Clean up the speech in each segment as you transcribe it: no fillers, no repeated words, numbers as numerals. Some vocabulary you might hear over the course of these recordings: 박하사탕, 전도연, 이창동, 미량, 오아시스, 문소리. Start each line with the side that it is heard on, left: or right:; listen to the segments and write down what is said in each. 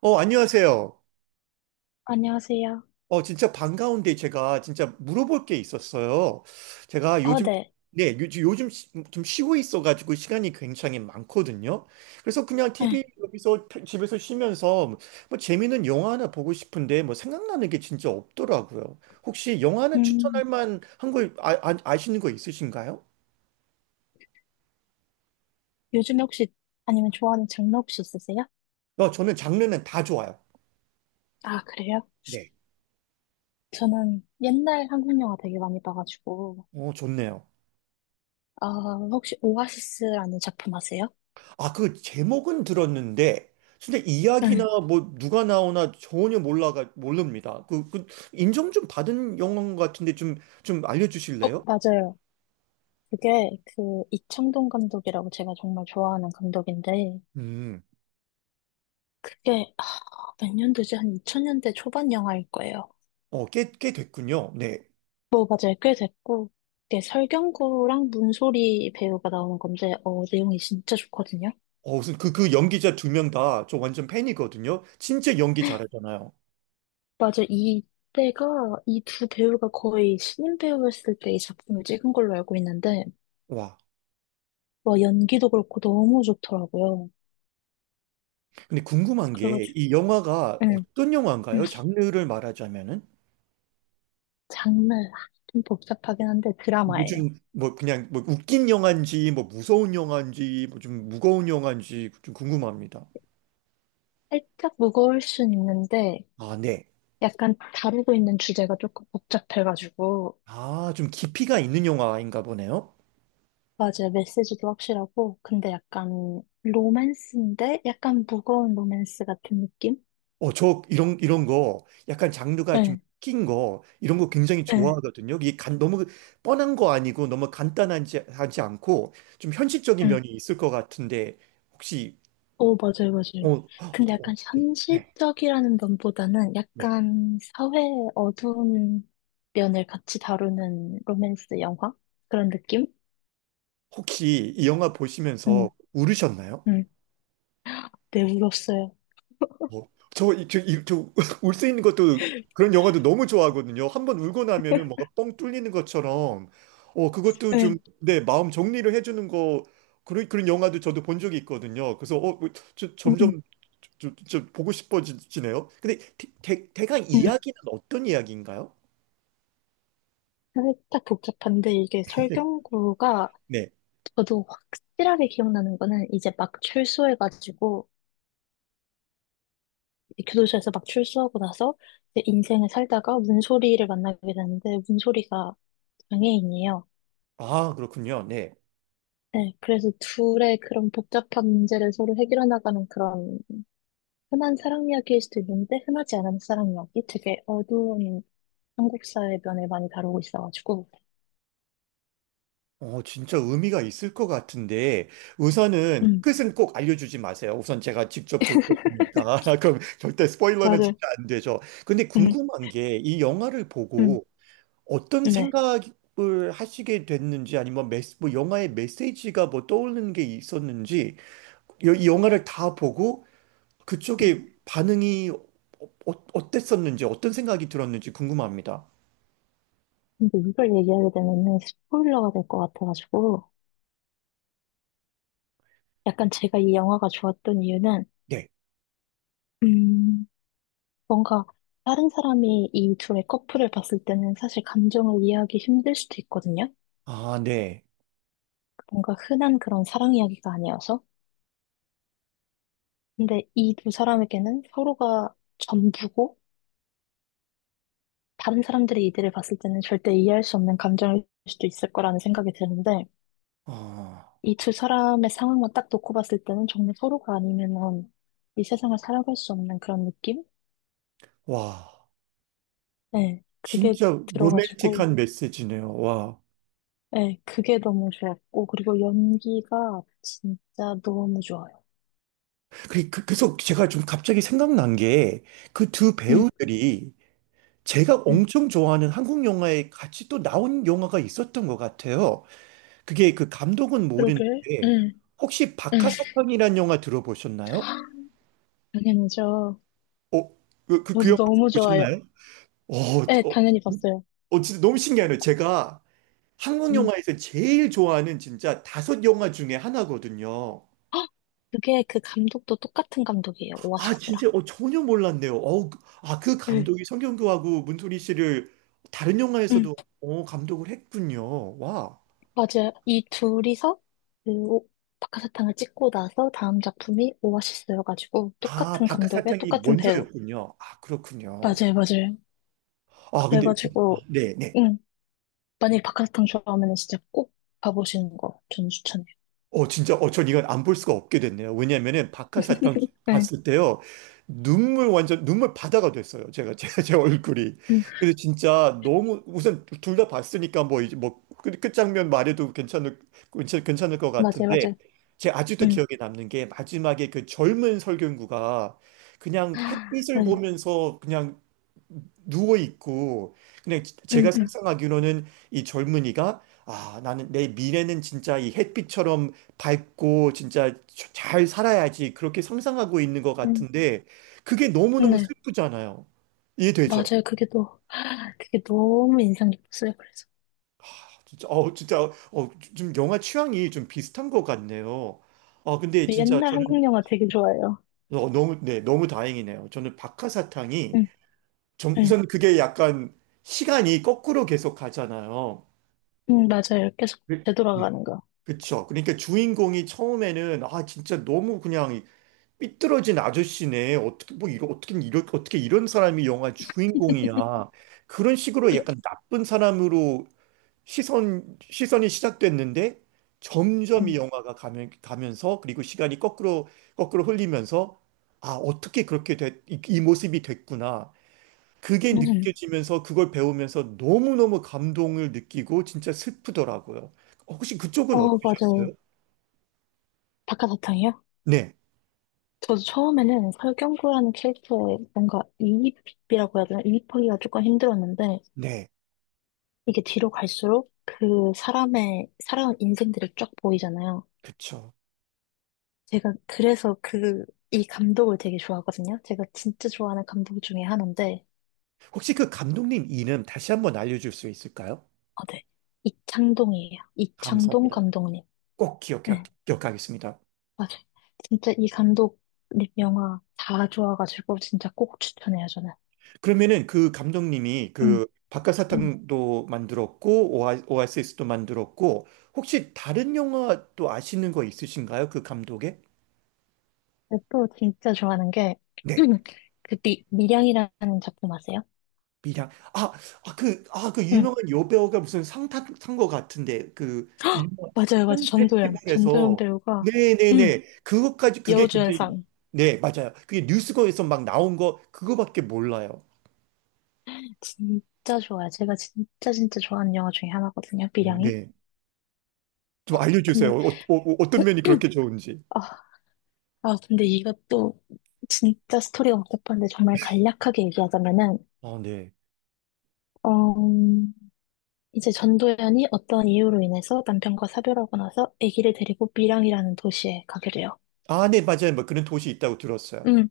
right: 안녕하세요.
left: 안녕하세요.
right: 진짜 반가운데 제가 진짜 물어볼 게 있었어요. 제가
left: 어,
right: 요즘,
left: 네.
right: 네, 요즘 좀 쉬고 있어가지고 시간이 굉장히 많거든요. 그래서 그냥 TV
left: 네.
right: 여기서 집에서 쉬면서 뭐 재밌는 영화 하나 보고 싶은데 뭐 생각나는 게 진짜 없더라고요. 혹시 영화 하나
left: 음,
right: 추천할 만한 걸 아시는 거 있으신가요?
left: 요즘에 혹시, 아니면 좋아하는 장르 혹시 있으세요?
right: 저는 장르는 다 좋아요.
left: 아, 그래요?
right: 네.
left: 저는 옛날 한국 영화 되게 많이 봐가지고,
right: 좋네요.
left: 아, 혹시 오아시스라는 작품 아세요?
right: 아, 그 제목은 들었는데, 근데 이야기나
left: 네.
right: 뭐 누가 나오나 전혀 몰라가 모릅니다. 그 인정 좀 받은 영화인 것 같은데 좀
left: 어,
right: 알려주실래요?
left: 맞아요. 그게 그 이창동 감독이라고 제가 정말 좋아하는 감독인데,
right: 음,
left: 그게, 아, 몇 년도지? 한 2000년대 초반 영화일 거예요.
right: 꽤 됐군요. 네.
left: 뭐, 맞아요. 꽤 됐고, 이게 설경구랑 문소리 배우가 나오는 건데, 어, 내용이 진짜 좋거든요.
right: 무슨 그 연기자 두 명 다 저 완전 팬이거든요. 진짜 연기 잘하잖아요.
left: 맞아. 이때가 이 두 배우가 거의 신인 배우였을 때 이 작품을 찍은 걸로 알고 있는데
right: 와.
left: 와 연기도 그렇고 너무 좋더라고요.
right: 근데 궁금한 게
left: 그래가지고
right: 이 영화가
left: 응.
right: 어떤
left: 응.
right: 영화인가요? 장르를 말하자면은?
left: 장르 아, 좀 복잡하긴 한데 드라마예요.
right: 요즘 뭐 그냥 뭐 웃긴 영화인지 뭐 무서운 영화인지 뭐 좀 무거운 영화인지 좀 궁금합니다.
left: 살짝 무거울 순 있는데
right: 아, 네.
left: 약간 다루고 있는 주제가 조금 복잡해가지고
right: 아, 좀 깊이가 있는 영화인가 보네요.
left: 맞아요. 메시지도 확실하고 근데 약간 로맨스인데 약간 무거운 로맨스 같은 느낌?
right: 저 이런 이런 거 약간 장르가 좀
left: 응,
right: 낀 거, 이런 거 굉장히
left: 응,
right: 좋아하거든요. 이게 너무 뻔한 거 아니고 너무 간단하지 하지 않고 좀 현실적인
left: 응.
right: 면이 있을 것 같은데 혹시
left: 오, 맞아요,
right: 어,
left: 맞아요.
right: 어,
left: 근데 약간
right: 어, 네,
left: 현실적이라는 면보다는
right: 네.
left: 약간 사회의 어두운 면을 같이 다루는 로맨스 영화? 그런 느낌?
right: 혹시 이 영화
left: 응,
right: 보시면서 울으셨나요?
left: 응. 네, 울었어요.
right: 어, 저, 이- 저, 이- 저, 울수 있는 것도 그런 영화도 너무 좋아하거든요. 한 번 울고 나면은 뭔가 뻥 뚫리는 것처럼, 그것도 좀,
left: 네,
right: 네, 마음 정리를 해주는 거, 그런 영화도 저도 본 적이 있거든요. 그래서, 뭐,
left: 응,
right: 점점
left: 응,
right: 저 보고 싶어지네요. 근데 대강
left: 응.
right: 이야기는 어떤 이야기인가요?
left: 살짝 복잡한데 이게 설경구가
right: 네.
left: 저도 확실하게 기억나는 거는 이제 막 출소해가지고 이제 교도소에서 막 출소하고 나서 이제 인생을 살다가 문소리를 만나게 되는데 문소리가 장애인이에요.
right: 아, 그렇군요. 네.
left: 네, 그래서 둘의 그런 복잡한 문제를 서로 해결해 나가는 그런 흔한 사랑 이야기일 수도 있는데 흔하지 않은 사랑 이야기 되게 어두운 한국 사의 면을 많이 다루고 있어가지고
right: 진짜 의미가 있을 것 같은데, 우선은
left: 음
right: 끝은 꼭 알려주지 마세요. 우선 제가 직접 볼 거니까. 그럼 절대 스포일러는 진짜
left: 맞아요
right: 안 되죠. 근데
left: 음,
right: 궁금한 게, 이 영화를
left: 음,
right: 보고 어떤
left: 네
right: 생각을 하시게 됐는지, 아니면 뭐 영화의 메시지가 뭐 떠오르는 게 있었는지, 이 영화를 다 보고 그쪽에 반응이 어땠었는지, 어떤 생각이 들었는지 궁금합니다.
left: 근데 이걸 얘기하게 되면은 스포일러가 될 것 같아가지고 약간 제가 이 영화가 좋았던 이유는
right: 네.
left: 음 뭔가 다른 사람이 이 둘의 커플을 봤을 때는 사실 감정을 이해하기 힘들 수도 있거든요
right: 아, 네.
left: 뭔가 흔한 그런 사랑 이야기가 아니어서 근데 이 두 사람에게는 서로가 전부고 다른 사람들의 이들을 봤을 때는 절대 이해할 수 없는 감정일 수도 있을 거라는 생각이 드는데
right: 아,
left: 이 두 사람의 상황만 딱 놓고 봤을 때는 정말 서로가 아니면은 이 세상을 살아갈 수 없는 그런 느낌?
right: 와.
left: 네, 그게
right: 진짜
left: 들어가지고
right: 로맨틱한 메시지네요. 와.
left: 네, 그게 너무 좋았고 그리고 연기가 진짜 너무 좋아요.
right: 그래서 제가 좀 갑자기 생각난 게 그 두
left: 응
right: 배우들이 제가
left: 응
right: 엄청 좋아하는 한국 영화에 같이 또 나온 영화가 있었던 것 같아요. 그게 그 감독은
left: 그러길,
right: 모르는데
left: 응
right: 혹시
left: 응
right: 박하사탕이라는 영화 들어보셨나요?
left: 당연하죠.
right: 어, 그
left: 저도
right: 영화
left: 너무 좋아요.
right: 보셨나요? 어,
left: 네,
right: 어,
left: 당연히 봤어요.
right: 진짜 너무 신기하네요. 제가 한국
left: 응.
right: 영화에서 제일 좋아하는 진짜 다섯 영화 중에 하나거든요.
left: 헉! 그게 그 감독도 똑같은 감독이에요.
right: 아,
left: 오아시스랑.
right: 진짜, 전혀 몰랐네요. 아, 그
left: 네.
right: 감독이 성경교하고 문소리 씨를 다른
left: 응,
right: 영화에서도 감독을 했군요. 와.
left: 맞아요. 이 둘이서 그 오- 박하사탕을 찍고 나서 다음 작품이 오아시스여가지고
right: 아,
left: 똑같은 감독에
right: 바깥사탕이
left: 똑같은 배우.
right: 먼저였군요. 아, 그렇군요.
left: 맞아요, 맞아요.
right: 아, 근데, 아,
left: 그래가지고
right: 네, 네.
left: 응, 만약에 박하사탕 좋아하면 진짜 꼭 봐보시는 거 저는 추천해요.
right: 진짜, 전 이건 안 볼 수가 없게 됐네요. 왜냐면은 박하사탕
left: 네,
right: 봤을 때요. 눈물 완전, 눈물 바다가 됐어요. 제가, 제 얼굴이.
left: 응,
right: 그래서 진짜 너무, 우선 둘 다 봤으니까 뭐, 이제 뭐, 끝장면 말해도 괜찮을 것
left: 맞아요,
right: 같은데,
left: 맞아요.
right: 제 아직도
left: 응,
right: 기억에 남는 게 마지막에 그 젊은 설경구가 그냥 햇빛을
left: 네,
right: 보면서 그냥 누워 있고 근데 제가
left: 응, 응,
right: 상상하기로는 이 젊은이가 아 나는 내 미래는 진짜 이 햇빛처럼 밝고 진짜 잘 살아야지 그렇게 상상하고 있는 것
left: 응,
right: 같은데 그게 너무너무
left: 네,
right: 슬프잖아요. 이해되죠?
left: 맞아요. 그게 또 그게 너무 인상 깊었어요. 그래서.
right: 진짜 진짜 좀 영화 취향이 좀 비슷한 것 같네요. 아 근데 진짜
left: 옛날
right: 저는
left: 한국 영화 되게 좋아해요.
right: 너무, 네, 너무 다행이네요. 저는 박하사탕이
left: 응,
right: 전
left: 응,
right: 우선 그게 약간 시간이 거꾸로 계속 가잖아요.
left: 응, 맞아요. 계속
right: 네,
left: 되돌아가는 거.
right: 그쵸. 그러니까 주인공이 처음에는 아 진짜 너무 그냥 삐뚤어진 아저씨네. 어떻게 뭐 어떻게 어떻게 이런 사람이 영화 주인공이야. 그런 식으로 약간 나쁜 사람으로 시선이 시작됐는데 점점 이
left: 응,
right: 영화가 가면서 그리고 시간이 거꾸로 거꾸로 흘리면서 아 어떻게 그렇게 이 모습이 됐구나. 그게
left: 응.
right: 느껴지면서 그걸 배우면서 너무너무 감동을 느끼고 진짜 슬프더라고요. 혹시 그쪽은
left: 어, 맞아요.
right: 어떠셨어요?
left: 박하사탕이요?
right: 네,
left: 저도 처음에는 설경구라는 캐릭터의 뭔가 이입이라고 해야 되나? 이입하기가 조금 힘들었는데,
right: 네,
left: 이게 뒤로 갈수록 그 사람의, 살아온 인생들이 쫙 보이잖아요.
right: 그쵸.
left: 제가 그래서 그, 이 감독을 되게 좋아하거든요. 제가 진짜 좋아하는 감독 중에 하나인데,
right: 혹시 그 감독님 이름 다시 한번 알려줄 수 있을까요?
left: 어, 네. 이창동이에요. 이창동
right: 감사합니다.
left: 감독님.
right: 꼭
left: 네.
right: 기억하겠습니다.
left: 맞아. 진짜 이 감독님 영화 다 좋아가지고 진짜 꼭 추천해요, 저는.
right: 그러면은 그 감독님이
left: 응.
right: 그
left: 응.
right: 박하사탕도 만들었고, 오아시스도 만들었고, 혹시 다른 영화 또 아시는 거 있으신가요? 그 감독의?
left: 근데 또 진짜 좋아하는 게,
right: 네.
left: 그 미량이라는 작품 아세요?
right: 미량. 그
left: 응.
right: 유명한 여배우가 무슨 상 탄거 같은데, 그, 유명한
left: 맞아요, 맞아요.
right: 한
left: 전도연. 전도연
right: 페스티벌에서.
left: 배우가, 응.
right: 네네네. 그것까지, 그게 그때,
left: 여우주연상.
right: 네, 맞아요. 그게 뉴스거에서 막 나온 거, 그거밖에 몰라요.
left: 진짜 좋아요. 제가 진짜 진짜 좋아하는 영화 중에 하나거든요, 미량이.
right: 네.
left: 어,
right: 좀 알려주세요.
left: 근데,
right: 어떤 면이 그렇게 좋은지.
left: 아, 아, 근데 이것도 진짜 스토리가 복잡한데 정말 간략하게 얘기하자면은,
right: 아, 네.
left: 어, 이제 전도연이 어떤 이유로 인해서 남편과 사별하고 나서 아기를 데리고 밀양이라는 도시에 가게 돼요.
right: 아, 네, 맞아요. 뭐 그런 도시 있다고 들었어요.
left: 응,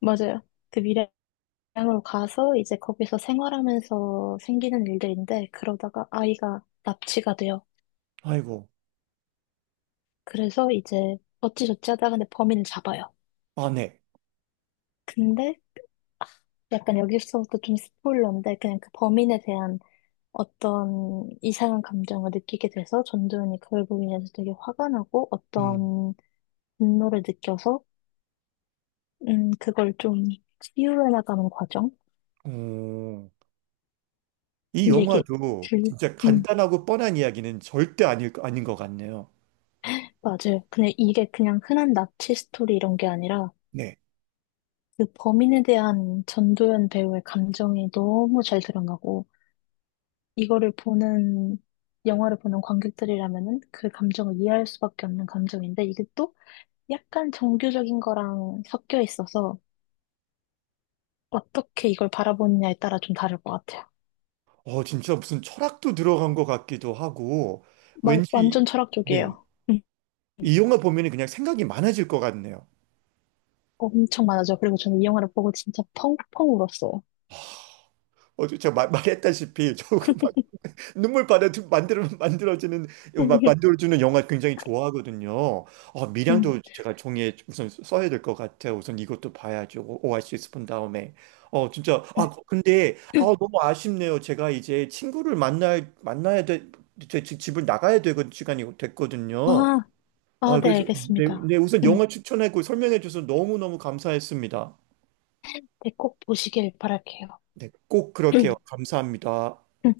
left: 맞아요. 그 밀양으로 가서 이제 거기서 생활하면서 생기는 일들인데 그러다가 아이가 납치가 돼요.
right: 아이고.
left: 그래서 이제 어찌저찌 하다가 근데 범인을 잡아요.
right: 아, 네.
left: 근데 아, 약간 여기서부터 좀 스포일러인데 그냥 그 범인에 대한 어떤 이상한 감정을 느끼게 돼서 전도연이 그걸 보면서 되게 화가 나고
right: 음.
left: 어떤 분노를 느껴서 그걸 좀 치유해 나가는 과정?
right: 어, 이
left: 근데 이게
right: 영화도
left: 줄,
right: 진짜
left: 음,
right: 간단하고 뻔한 이야기는 절대 아닌 것 같네요.
left: 맞아요. 근데 이게 그냥 흔한 납치 스토리 이런 게 아니라
right: 네.
left: 그 범인에 대한 전도연 배우의 감정이 너무 잘 드러나고 이거를 보는, 영화를 보는 관객들이라면은 그 감정을 이해할 수밖에 없는 감정인데 이게 또 약간 정교적인 거랑 섞여 있어서 어떻게 이걸 바라보느냐에 따라 좀 다를 것 같아요.
right: 진짜 무슨 철학도 들어간 것 같기도 하고,
left: 마, 완전
right: 왠지, 네.
left: 철학적이에요. 음.
right: 이 영화 보면 그냥 생각이 많아질 것 같네요.
left: 엄청 많아져. 그리고 저는 이 영화를 보고 진짜 펑펑 울었어요.
right: 제가 말했다시피, 조금 막 눈물 만들어지는, 막 만들어주는 영화 굉장히 좋아하거든요.
left: 음.
right: 미량도 제가 종이에 우선 써야 될 것 같아요. 우선 이것도 봐야죠. 오아시스 본 다음에. 진짜, 아, 근데, 아, 너무 아쉽네요. 제가 이제 친구를 만나야 돼, 제 집을 나가야 되는 시간이 됐거든요.
left: 아, 아,
right: 아,
left: 네,
right: 그래서 네,
left: 알겠습니다.
right: 네, 우선
left: 음,
right: 영화 추천하고 설명해 줘서 너무너무 감사했습니다.
left: 네, 꼭 보시길 바랄게요.
right: 네, 꼭 그렇게요. 감사합니다.